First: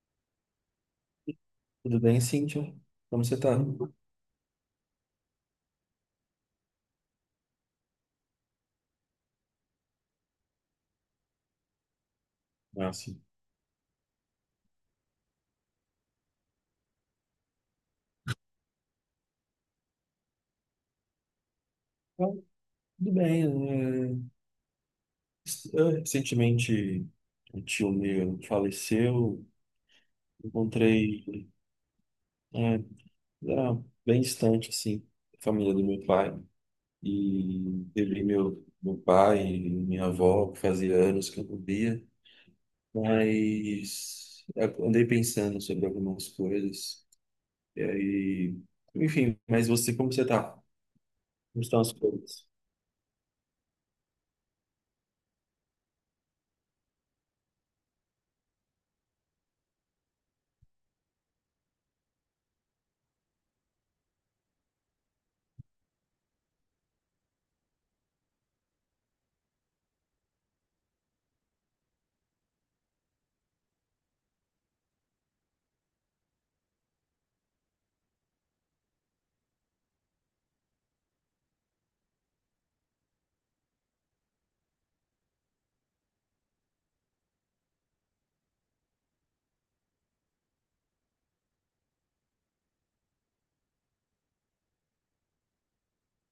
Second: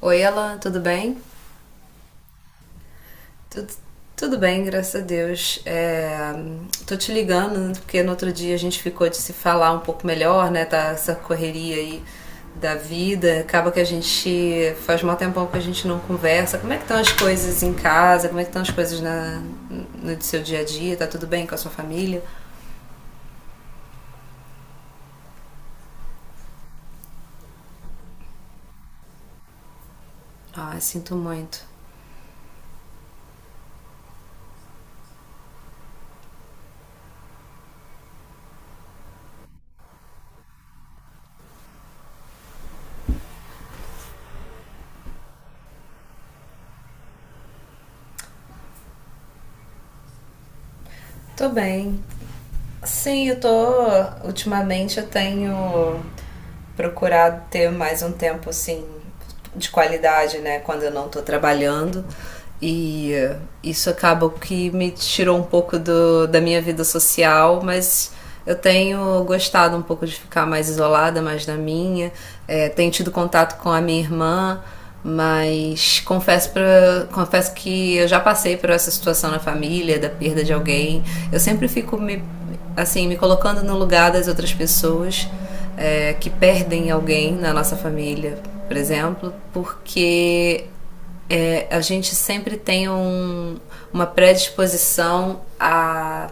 Oi, Ela, tudo bem? Tudo bem, Cíntia? Como você está? Tudo, tudo bem, graças a Deus. Tô te ligando, né, porque no outro dia a gente ficou de se falar um pouco melhor, né? Tá essa correria aí da Ah, sim. vida. Acaba que a gente faz mal tempão que a gente não conversa. Como é que estão as coisas em casa? Como é que estão as coisas no seu dia a dia? Tá tudo bem com a sua família? Ah, tudo bem. né? é, recentemente, um tio meu faleceu. Ah, sinto Encontrei, muito. é, era bem distante, assim, a família do meu pai. E eu vi meu pai e minha avó, que fazia anos que eu não via. Mas eu andei pensando sobre algumas coisas. E aí, mas você, como você está. Tô Como estão as bem. coisas? Sim, eu tô. Ultimamente eu tenho procurado ter mais um tempo assim de qualidade, né? Quando eu não tô trabalhando. E eh, isso acaba que me tirou um pouco da minha vida social, mas eu tenho gostado um pouco de ficar mais isolada, mais na minha. É, tenho tido contato com a minha irmã, mas confesso que eu já passei por essa situação na família, da perda de alguém. Eu sempre fico me colocando no lugar das outras pessoas que perdem alguém na nossa família, por exemplo, porque a gente sempre tem uma predisposição a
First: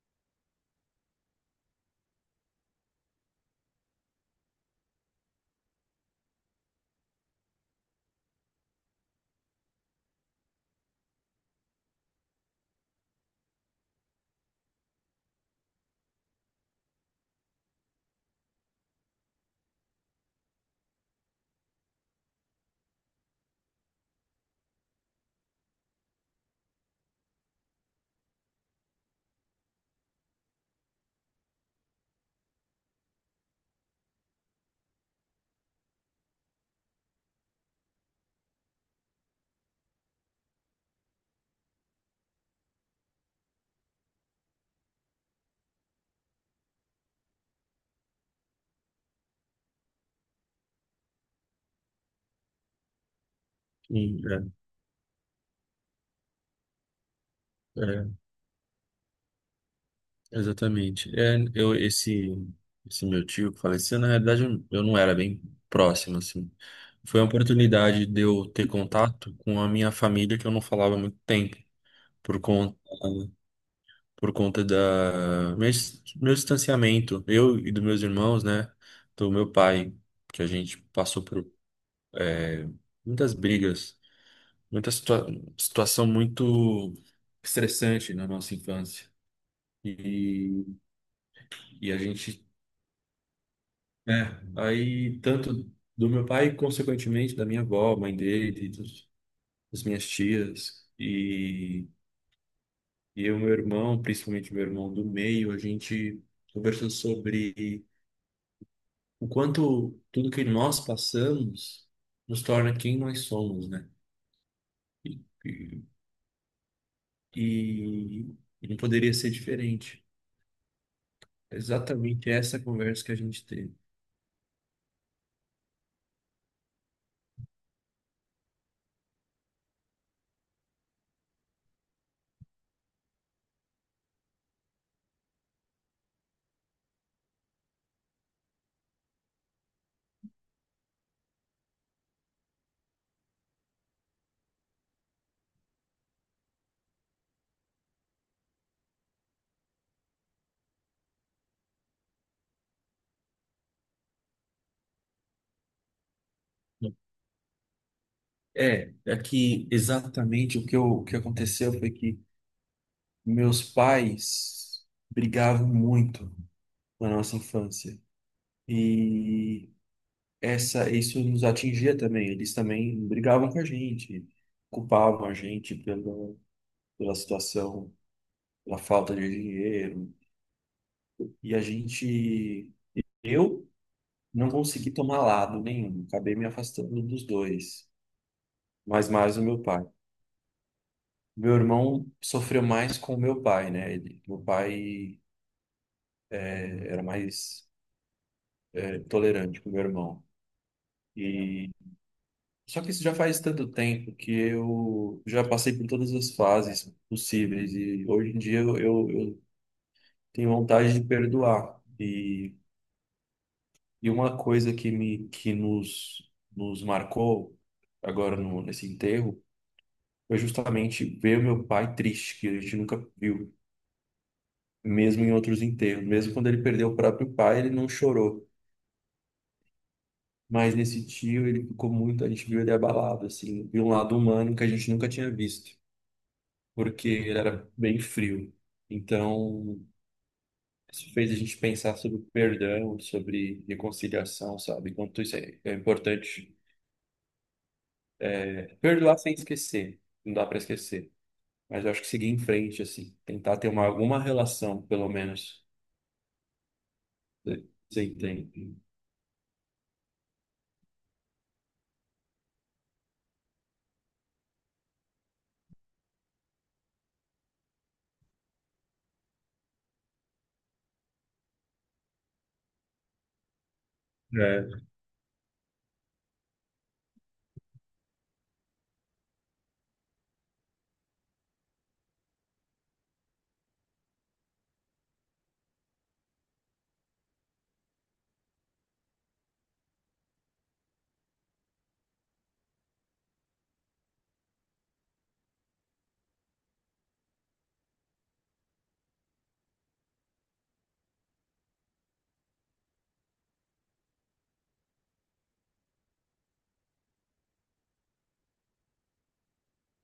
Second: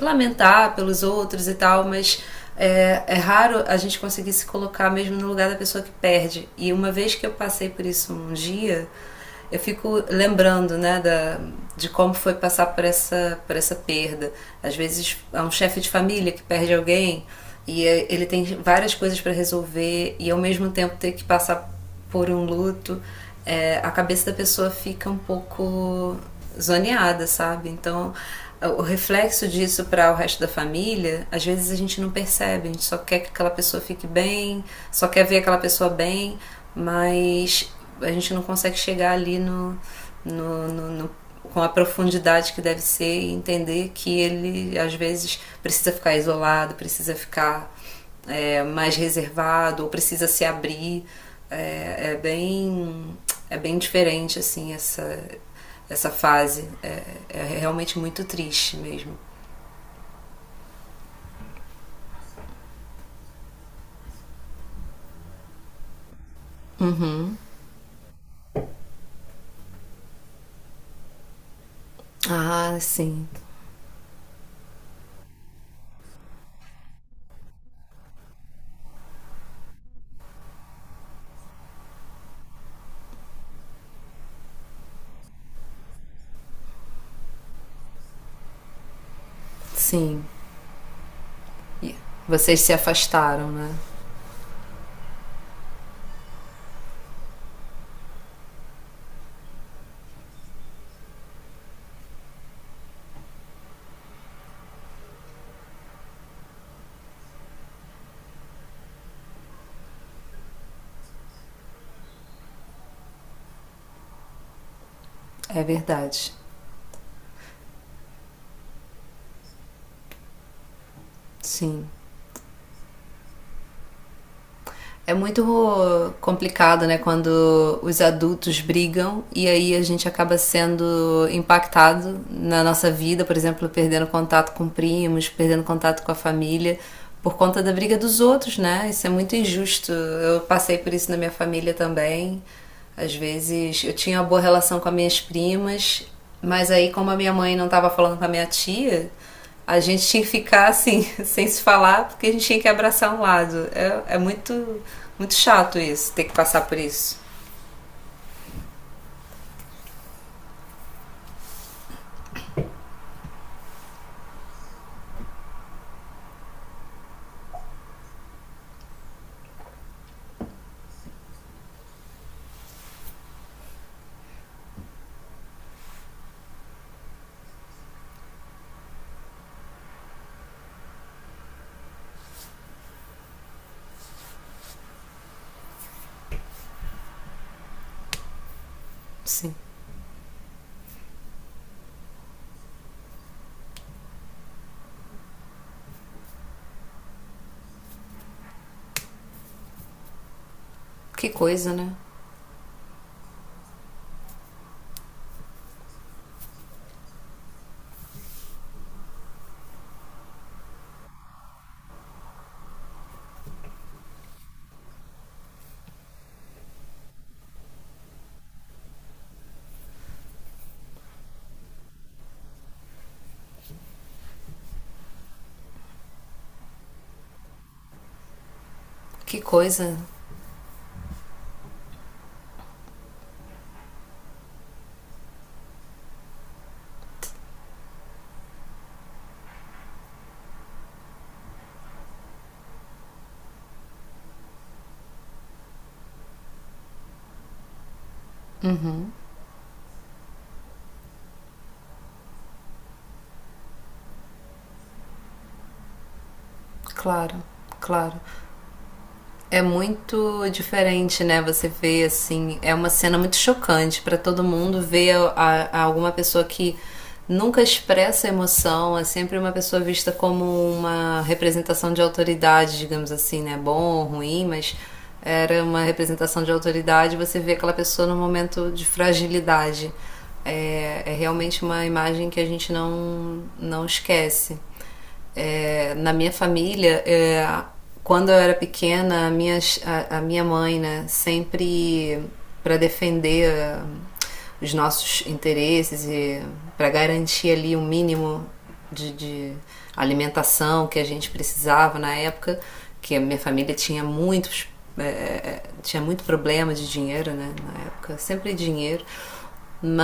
lamentar pelos outros e tal, mas é raro a gente conseguir se colocar mesmo no lugar da pessoa que perde. E uma vez que eu passei por isso um dia, eu fico lembrando, né, de como foi passar por por essa perda. Às vezes é um chefe de família que perde alguém e ele tem várias coisas para resolver e ao mesmo tempo ter que passar por um luto, a cabeça da pessoa fica um pouco zoneada, sabe? Então, o reflexo disso para o resto da família, às vezes a gente não percebe, a gente só quer que aquela pessoa fique bem, só quer ver aquela pessoa bem, mas a gente não consegue chegar ali no com a profundidade que deve ser e entender que ele às vezes precisa ficar isolado, precisa ficar mais reservado ou precisa se abrir. É, é, bem É bem Sim, diferente assim essa fase é realmente é. muito triste mesmo. Exatamente. Esse meu tio que faleceu, na realidade, eu não era bem próximo, assim. Foi uma oportunidade de eu ter contato com a minha família que eu não falava há muito tempo, por conta, Ah, sim, por conta da meu, dis- meu distanciamento, eu e dos meus irmãos, né, do meu pai, que a gente passou por é, muitas brigas, muita situa situação muito estressante na nossa infância. sim. E, e a gente. Vocês se afastaram, né? É, aí tanto do meu pai, consequentemente, da minha avó, mãe dele, das minhas tias, e eu, meu irmão, principalmente meu irmão do meio, a gente conversou sobre o quanto tudo que nós passamos nos torna quem nós somos, né? E, É verdade. e, e não poderia ser diferente. É Sim. exatamente essa conversa que a gente teve. É muito complicado, né, quando os adultos brigam e aí a gente acaba sendo impactado na nossa vida, por exemplo, perdendo contato com primos, perdendo contato com a família por conta da briga dos outros, né? Isso é muito injusto. Eu passei por isso na minha família também. Às vezes eu tinha uma boa relação com as minhas primas, mas aí, como a minha mãe não estava falando com a minha tia, a gente tinha que ficar assim, sem se falar, porque a gente tinha que abraçar um lado. É, é muito, muito chato isso, ter que passar por isso. É, é que exatamente o que aconteceu foi que meus pais brigavam muito na nossa infância. E isso nos atingia também. Eles também brigavam com a gente, culpavam a gente pela situação, pela falta de dinheiro. E a gente, eu não consegui tomar lado nenhum. Acabei me afastando dos dois, mas mais o Sim. meu pai. Meu irmão sofreu mais com o meu pai, né? Meu pai era mais tolerante com o meu irmão. Que E coisa, né? só que isso já faz tanto tempo que eu já passei por todas as fases possíveis e hoje em dia eu tenho vontade de perdoar. E uma coisa que me que nos nos marcou agora no, nesse enterro foi justamente ver o meu pai triste, que a gente nunca viu, mesmo em outros enterros, mesmo quando ele perdeu o próprio pai, ele não chorou. Que coisa. Mas nesse tio ele ficou muito, a gente viu ele abalado assim, de um lado humano que a gente nunca tinha visto, porque ele era bem frio. Então, isso fez a gente pensar sobre perdão, sobre reconciliação, sabe? Enquanto isso é importante perdoar sem esquecer, não dá para esquecer. Mas eu acho que seguir em frente, assim, tentar ter alguma relação, pelo menos. Claro, Você você claro. entende? É muito diferente, né? Você vê assim, é uma cena muito chocante para todo mundo ver a alguma pessoa que nunca expressa emoção, é sempre uma pessoa vista como uma representação de autoridade, digamos assim, né? Bom ou ruim, mas É, era uma representação de autoridade, você vê aquela pessoa num momento de fragilidade. É, é realmente uma imagem que a gente não, não esquece. Na minha família, quando eu era pequena, a minha mãe, né, sempre para defender os nossos interesses e para garantir ali o um mínimo de alimentação que a gente precisava na época, que a minha família tinha muitos tinha muito problema de dinheiro, né, na época, sempre dinheiro.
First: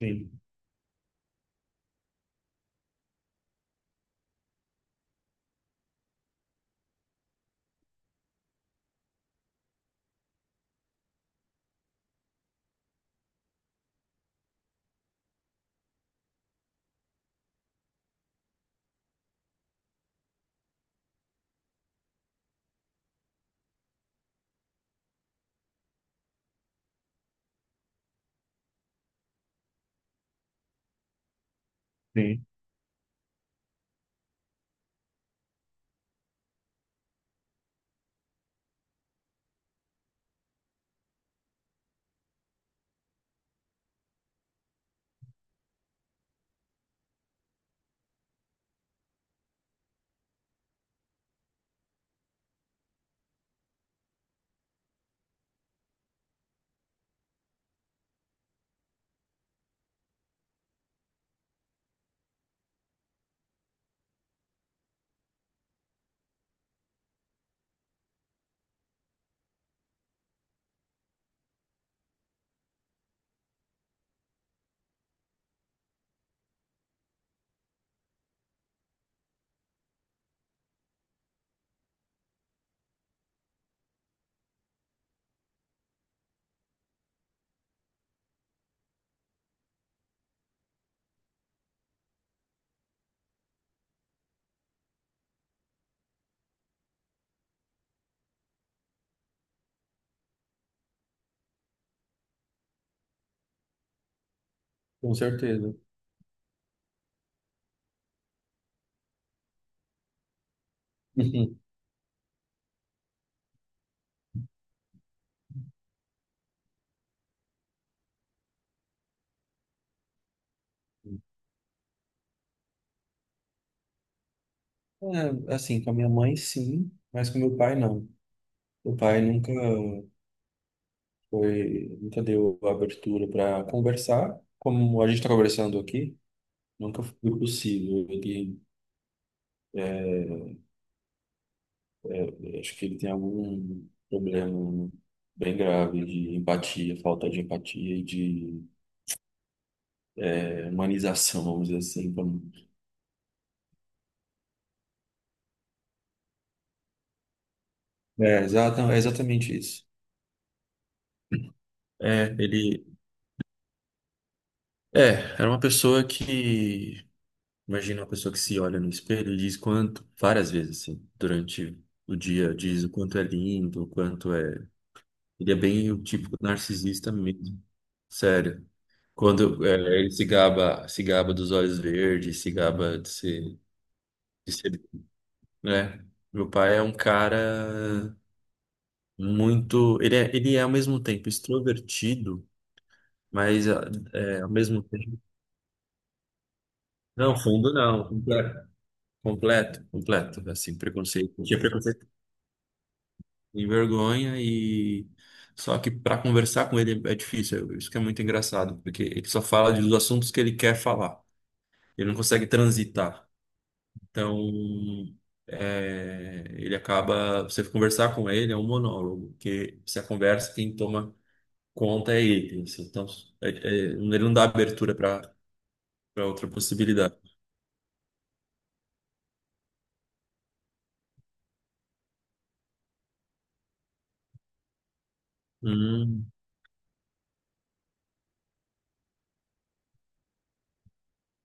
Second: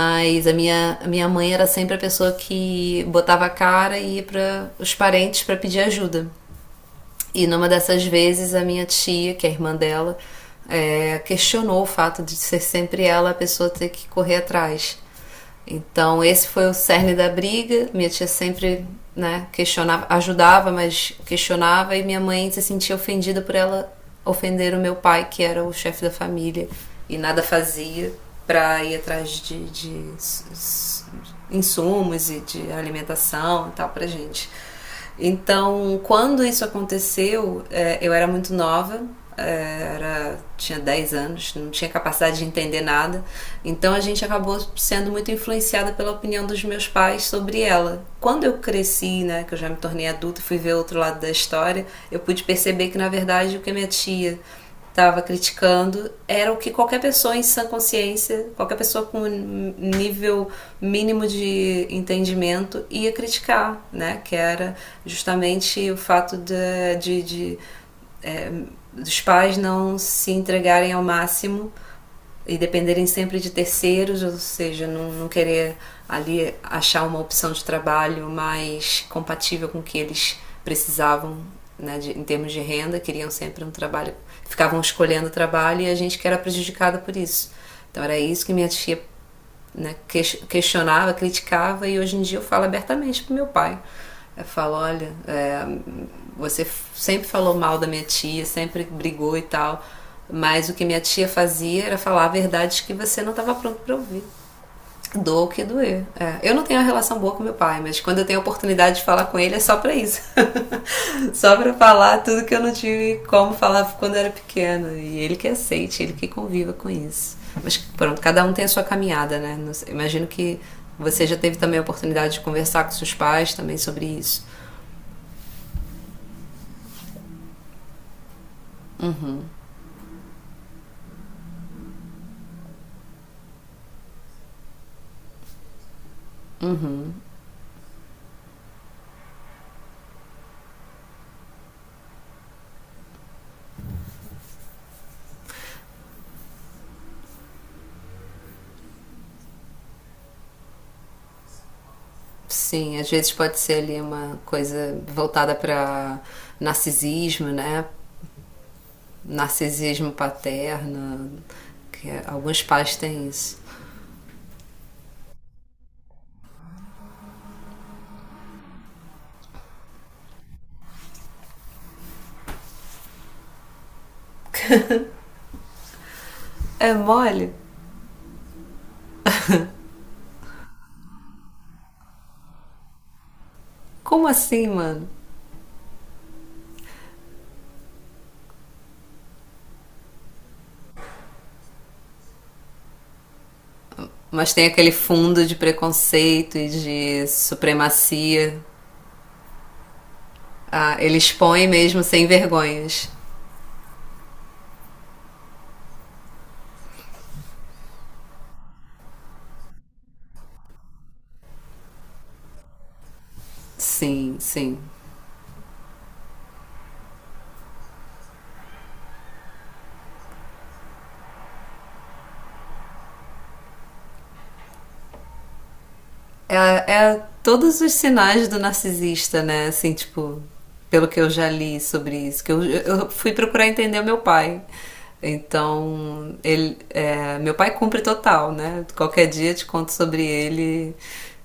sim, a minha mãe era sempre a pessoa que botava a cara e ia para os parentes para pedir ajuda. E numa dessas vezes, a minha tia, que é a irmã dela, questionou o fato de ser sempre ela a pessoa ter que correr atrás. Então, esse foi o cerne da briga. Minha tia sempre, né, questionava, ajudava, mas questionava, e minha mãe se sentia ofendida por ela ofender o meu pai, que era o chefe da família, e nada fazia para ir atrás de insumos e sim. de alimentação e tal pra gente. Então, quando isso aconteceu, eu era muito nova, tinha 10 anos, não tinha capacidade de entender nada. Então a gente acabou sendo muito influenciada pela opinião dos meus pais sobre ela. Quando eu cresci, né, que eu já me tornei adulta, fui ver outro lado da história, eu pude perceber que na verdade o que a minha tia estava criticando era o que qualquer pessoa em sã consciência, qualquer pessoa com um nível mínimo de entendimento ia criticar, né? Que era justamente o fato de dos pais não se entregarem ao máximo e dependerem sempre de terceiros, ou seja, não, não querer ali achar uma opção de trabalho mais compatível com o que eles precisavam, né, de, em termos de renda, queriam sempre um trabalho, ficavam escolhendo o trabalho e a gente que era prejudicada por isso. Então era isso que minha tia, né, questionava, criticava, e hoje em dia eu falo abertamente pro meu pai. Eu falo, olha, você sempre falou mal da minha tia, sempre brigou e tal, mas o que minha tia fazia era falar verdades que você não estava pronto para ouvir. Com Doa o que certeza. doer. É. Eu não tenho uma relação boa com meu pai, mas quando eu tenho a oportunidade de falar com ele é só pra isso. Só pra falar tudo que eu não tive como falar quando eu era pequena. E ele que aceite, ele que conviva com isso. Mas pronto, cada um tem a sua caminhada, né? Imagino que você já teve também a oportunidade de conversar com seus pais também sobre isso. É, assim, com a minha mãe, sim, mas com meu pai, não. Meu pai nunca. Nunca deu abertura para conversar, como a gente está conversando aqui, nunca foi possível. Acho que ele tem algum problema bem grave de empatia, falta de empatia e de humanização, vamos dizer assim. Como… Sim, às vezes pode ser ali uma coisa voltada para narcisismo, né? É exatamente isso. Narcisismo paterno, que É, alguns ele pais têm isso. é, era uma pessoa imagina uma pessoa que se olha no espelho e diz quanto, várias vezes assim, durante o dia, diz o quanto é lindo, o quanto é. Ele é bem o típico É narcisista mole? mesmo. Sério. Ele se gaba, se gaba dos olhos verdes, se gaba Como de assim, ser, mano? né? Meu pai é um cara muito, ele é ao mesmo tempo extrovertido, mas é, ao Mas tem mesmo aquele tempo, fundo de preconceito e de não, fundo não, supremacia. completo, completo, assim, Ah, ele preconceito, tinha expõe mesmo preconceito, sem vergonhas. tem vergonha e só que para conversar com ele é difícil, isso que é muito engraçado, porque ele só fala dos assuntos que ele quer falar. Ele não consegue transitar. Então, Sim, sim. Ele acaba, você conversar com ele é um monólogo, porque se a conversa quem toma conta é ele, assim. Então ele não dá abertura para outra É, possibilidade. é todos os sinais do narcisista, né? Assim, tipo, pelo que eu já li sobre isso, que eu fui procurar entender o meu pai. Hum, Então, meu pai cumpre total, né? Qualquer dia eu te conto sobre ele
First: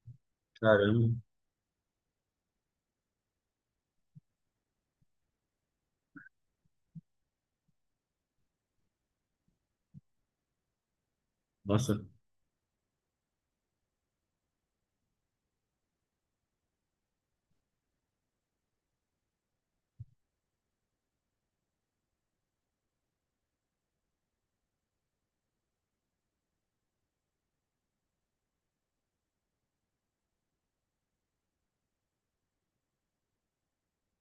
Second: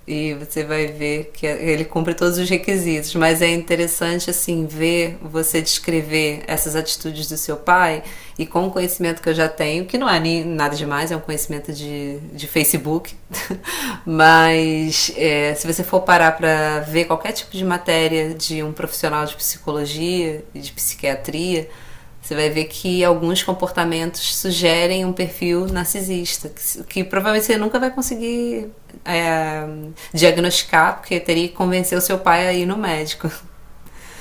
e você vai caramba, ver que ele cumpre todos os requisitos. Mas é interessante, assim, ver você descrever essas atitudes do seu pai e com o conhecimento que eu já tenho, que não é nem nada demais, é um conhecimento nossa, de Facebook. Mas é, se você for parar para ver qualquer tipo de matéria de um profissional de psicologia e de psiquiatria, você vai ver que alguns comportamentos sugerem um perfil narcisista, que provavelmente você nunca vai conseguir é, diagnosticar, porque teria que convencer o seu pai a ir no médico.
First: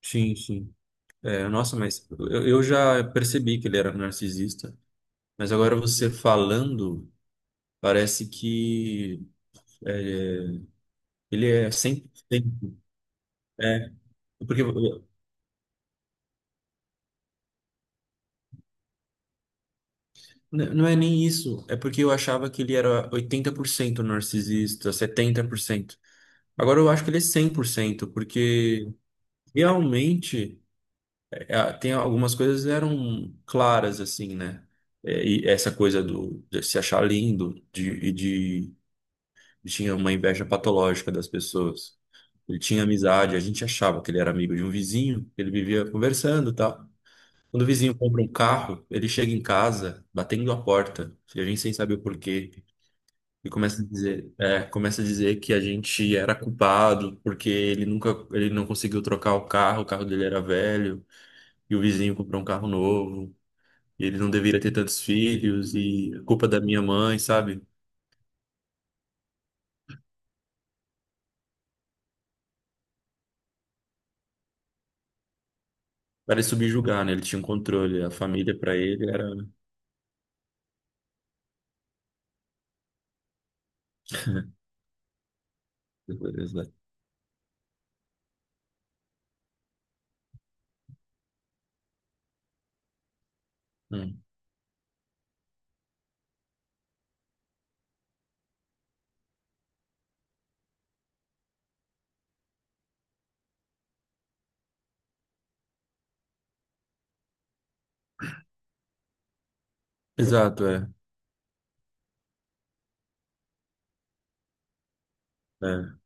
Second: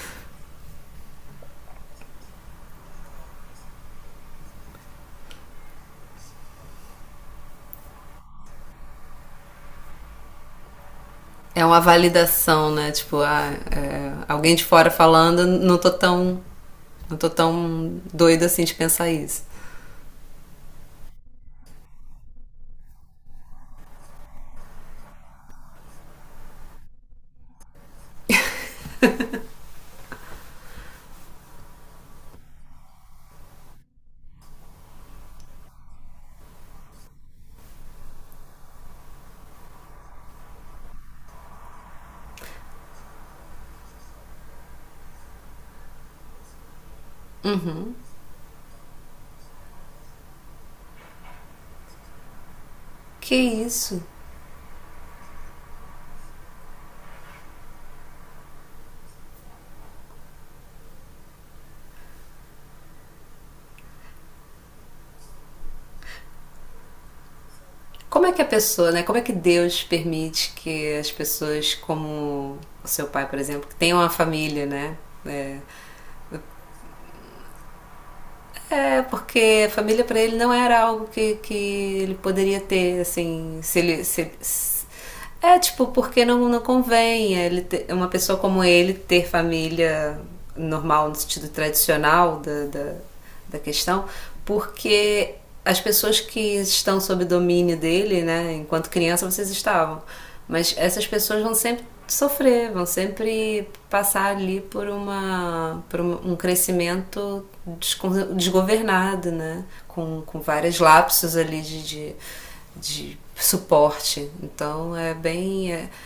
sim, sim. É, nossa, mas eu já percebi que ele era narcisista, mas agora você falando, parece que é, ele É é uma sempre. validação, Sempre. né? Tipo, ah, É, é, alguém de porque fora falando, não tô tão. Não tô tão doida assim de pensar isso. Não é nem isso, é porque eu achava que ele era 80% narcisista, 70%. Agora eu acho que ele é 100%, porque realmente tem algumas coisas que eram claras assim, né? E essa coisa do de se achar lindo de tinha uma inveja patológica das pessoas. Ele tinha amizade, a gente achava que ele era amigo de um vizinho, ele vivia conversando, e tal. Quando o vizinho compra um carro, ele chega em casa batendo a porta, e a gente sem saber o porquê. Que E começa a isso? dizer, começa a dizer que a gente era culpado porque ele não conseguiu trocar o carro dele era velho e o vizinho comprou um carro novo. E ele não deveria ter tantos filhos e a culpa da minha mãe, sabe? Como é que a pessoa, né? Como é que Deus permite que as pessoas como o seu pai, por exemplo, que tenham uma família, né? É, Para ele subjugar, né? Ele tinha um controle, a família para É, ele era. porque família para ele não era algo que ele poderia ter, assim, se ele. É, tipo, porque não convém ele ter- uma pessoa como ele ter família normal, no sentido tradicional da questão, Hum. porque as pessoas que estão sob domínio dele, né, enquanto criança vocês estavam. Mas essas pessoas vão sempre sofrer, vão sempre passar ali por um crescimento desgovernado, né? Com Exato, vários é. lapsos ali de suporte. Então é bem. É, É.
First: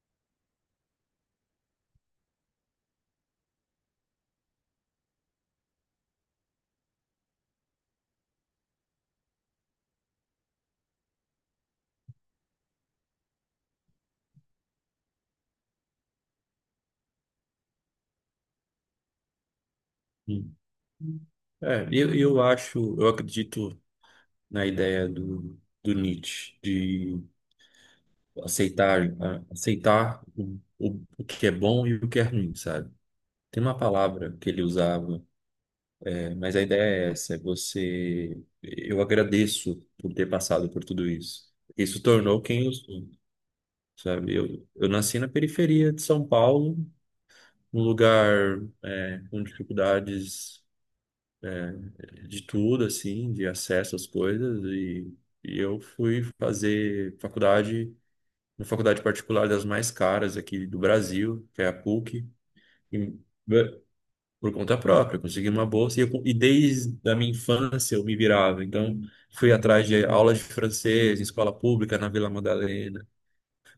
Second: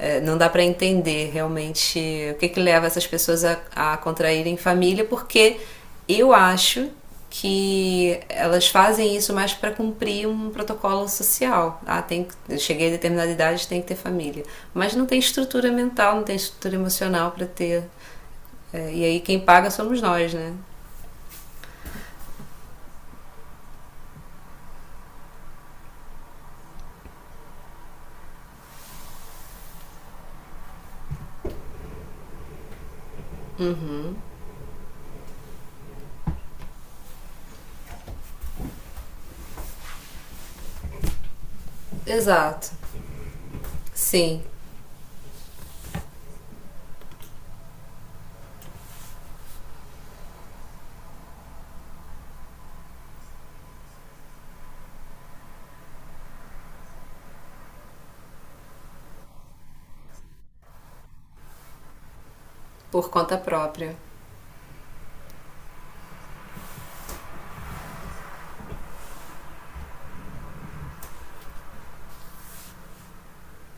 é, não dá para entender realmente que leva essas pessoas a contraírem família, porque eu acho que elas fazem isso mais para cumprir um protocolo social. Ah, tem, cheguei a determinada idade, tem que ter família. Mas não tem estrutura mental, não tem estrutura emocional para ter. É, e aí quem paga somos nós, né? Hum. Eu acho, eu acredito na ideia do Nietzsche, de aceitar, aceitar o que é bom e o que é ruim, sabe? Tem uma palavra que ele usava, mas a ideia é essa, é você, eu agradeço por ter passado por tudo isso. Isso tornou quem Exato. eu sou, sabe? Sim, Eu nasci na periferia de São Paulo, num lugar, é, com dificuldades de tudo, assim, de acesso às coisas, e eu fui fazer faculdade, uma faculdade particular das mais caras aqui do Brasil, que é a PUC. por E, conta bê, própria. por conta própria, eu consegui uma bolsa e desde a minha infância eu me virava. Então, fui atrás de aulas de francês em escola pública na Vila Madalena.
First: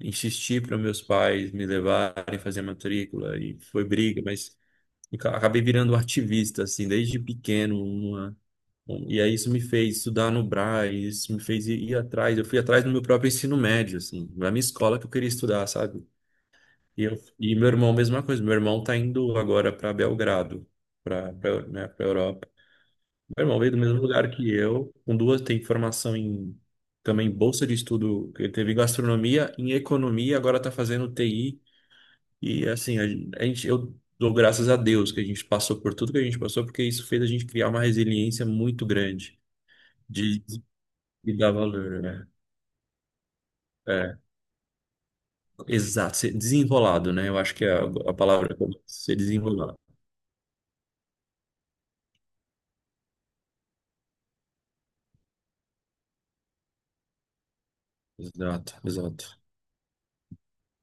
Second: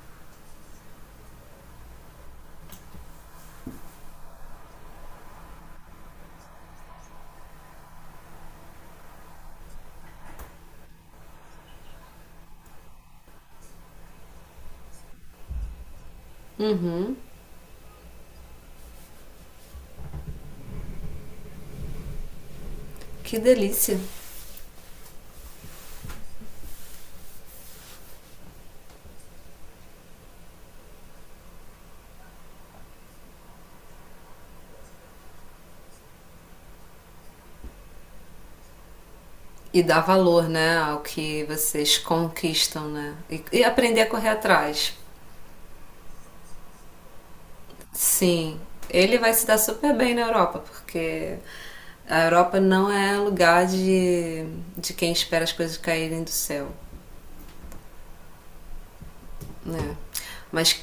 Insisti para meus pais me levarem fazer matrícula e foi briga, mas acabei virando um ativista, assim, desde pequeno. E aí isso me fez estudar no Brás, isso me fez ir atrás. Eu fui atrás do meu próprio ensino médio, assim, na minha escola que eu queria estudar, sabe? E meu irmão, mesma coisa. Meu irmão tá indo agora para Belgrado, para né, para Europa. Que Meu irmão veio do delícia. mesmo lugar que eu, com duas, tem formação em também bolsa de estudo, ele teve em gastronomia, em economia, agora tá fazendo TI. E assim, a gente, eu dou graças a Deus que a gente passou por tudo que a gente passou, porque isso fez a gente criar uma resiliência muito grande E dar de, valor, né, ao de que dar vocês valor, né? conquistam, né? E aprender a É, correr atrás. exato, ser desenrolado, né? Eu acho que é a palavra, Sim, ser ele vai se dar desenrolado. super bem na Europa, porque a Europa não é lugar de quem espera as coisas caírem do céu. Exato, exato. Né? Mas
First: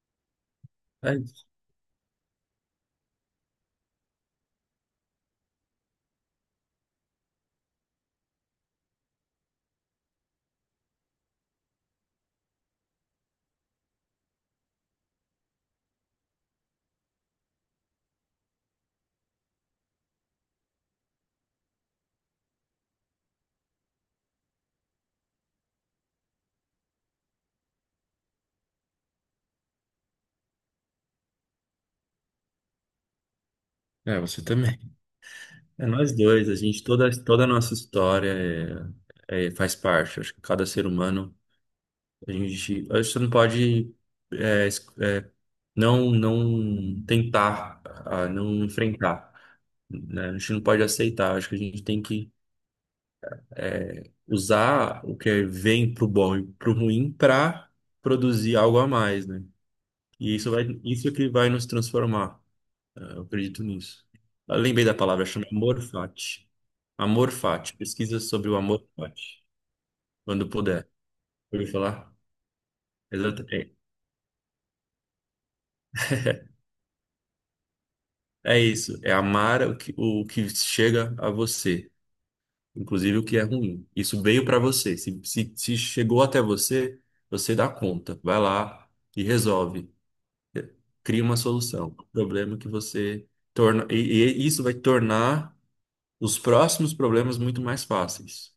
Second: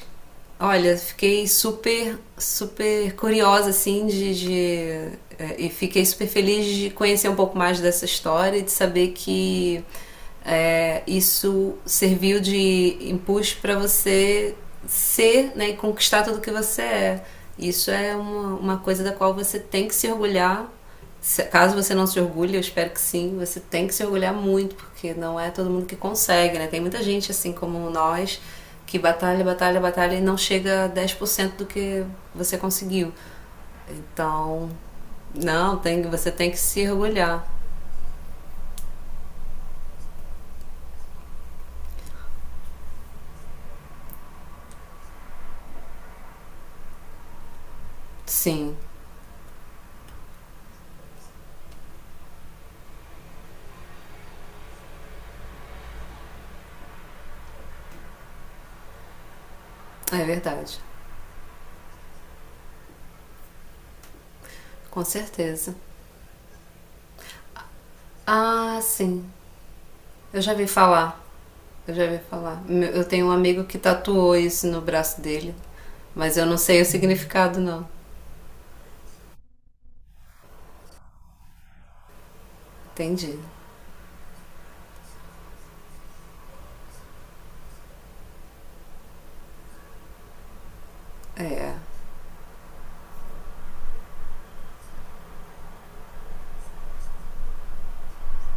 olha, É, fiquei super, super curiosa assim e fiquei super feliz de conhecer um pouco mais dessa história e de saber que eh, isso serviu de impulso para você ser, né, e conquistar tudo que você é. Isso é uma coisa da qual você tem que se orgulhar. Caso você não se orgulhe, eu espero que sim, você tem que se orgulhar muito, porque não é todo mundo que consegue, né? Tem muita gente assim como nós que batalha, batalha, batalha e não chega a 10% do que você conseguiu. É, você Então, também. não, É tem, nós você dois, tem a que gente, se toda orgulhar. a nossa história faz parte. Acho que cada ser humano, a gente não pode é, es- é, não tentar, ah, não Sim, enfrentar, né? A gente não pode aceitar. Acho que a gente tem que usar o que vem pro bom e pro ruim para produzir algo a mais, né? é verdade. Isso que vai nos transformar. É, eu acredito nisso. Eu lembrei da Com palavra, chama certeza. Amor Fati. Amor Fati. Pesquisa sobre o Ah, Amor sim. Fati, Eu quando já vi puder. falar. Ouviu Eu já falar? vi falar. Eu tenho um amigo Exatamente. que tatuou isso no braço dele, mas eu não sei o significado, não. É isso. É amar o que chega a você, inclusive o que Entendi. é ruim. Isso veio para você. Se chegou até você, você dá conta. Vai lá e resolve. Cria uma É. solução. O problema é que você torna. E isso vai tornar os próximos problemas muito mais fáceis.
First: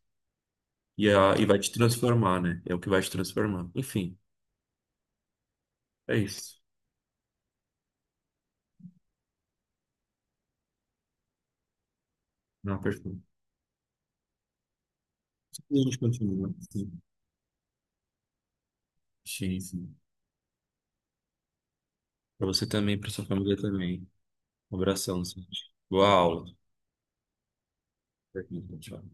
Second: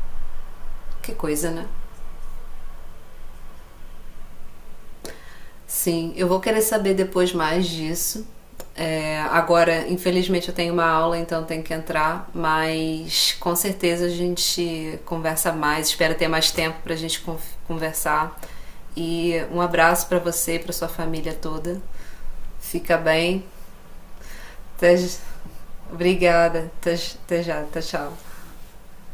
Que E coisa, vai né? te transformar, né? É o que vai te transformar. Enfim, Sim, é eu vou isso. querer saber depois mais disso. É, agora, infelizmente, eu tenho uma aula, então tenho que entrar, Não, perfeito. mas com certeza a gente conversa E a mais. gente Espero ter mais continua. tempo Sim, para a gente conversar. E um sim. abraço para você e para sua família toda. Pra você Fica também, pra sua bem. família também. Um Até- abração, Sandy. Boa aula. Obrigada. Até, já. Tchau. Tchau.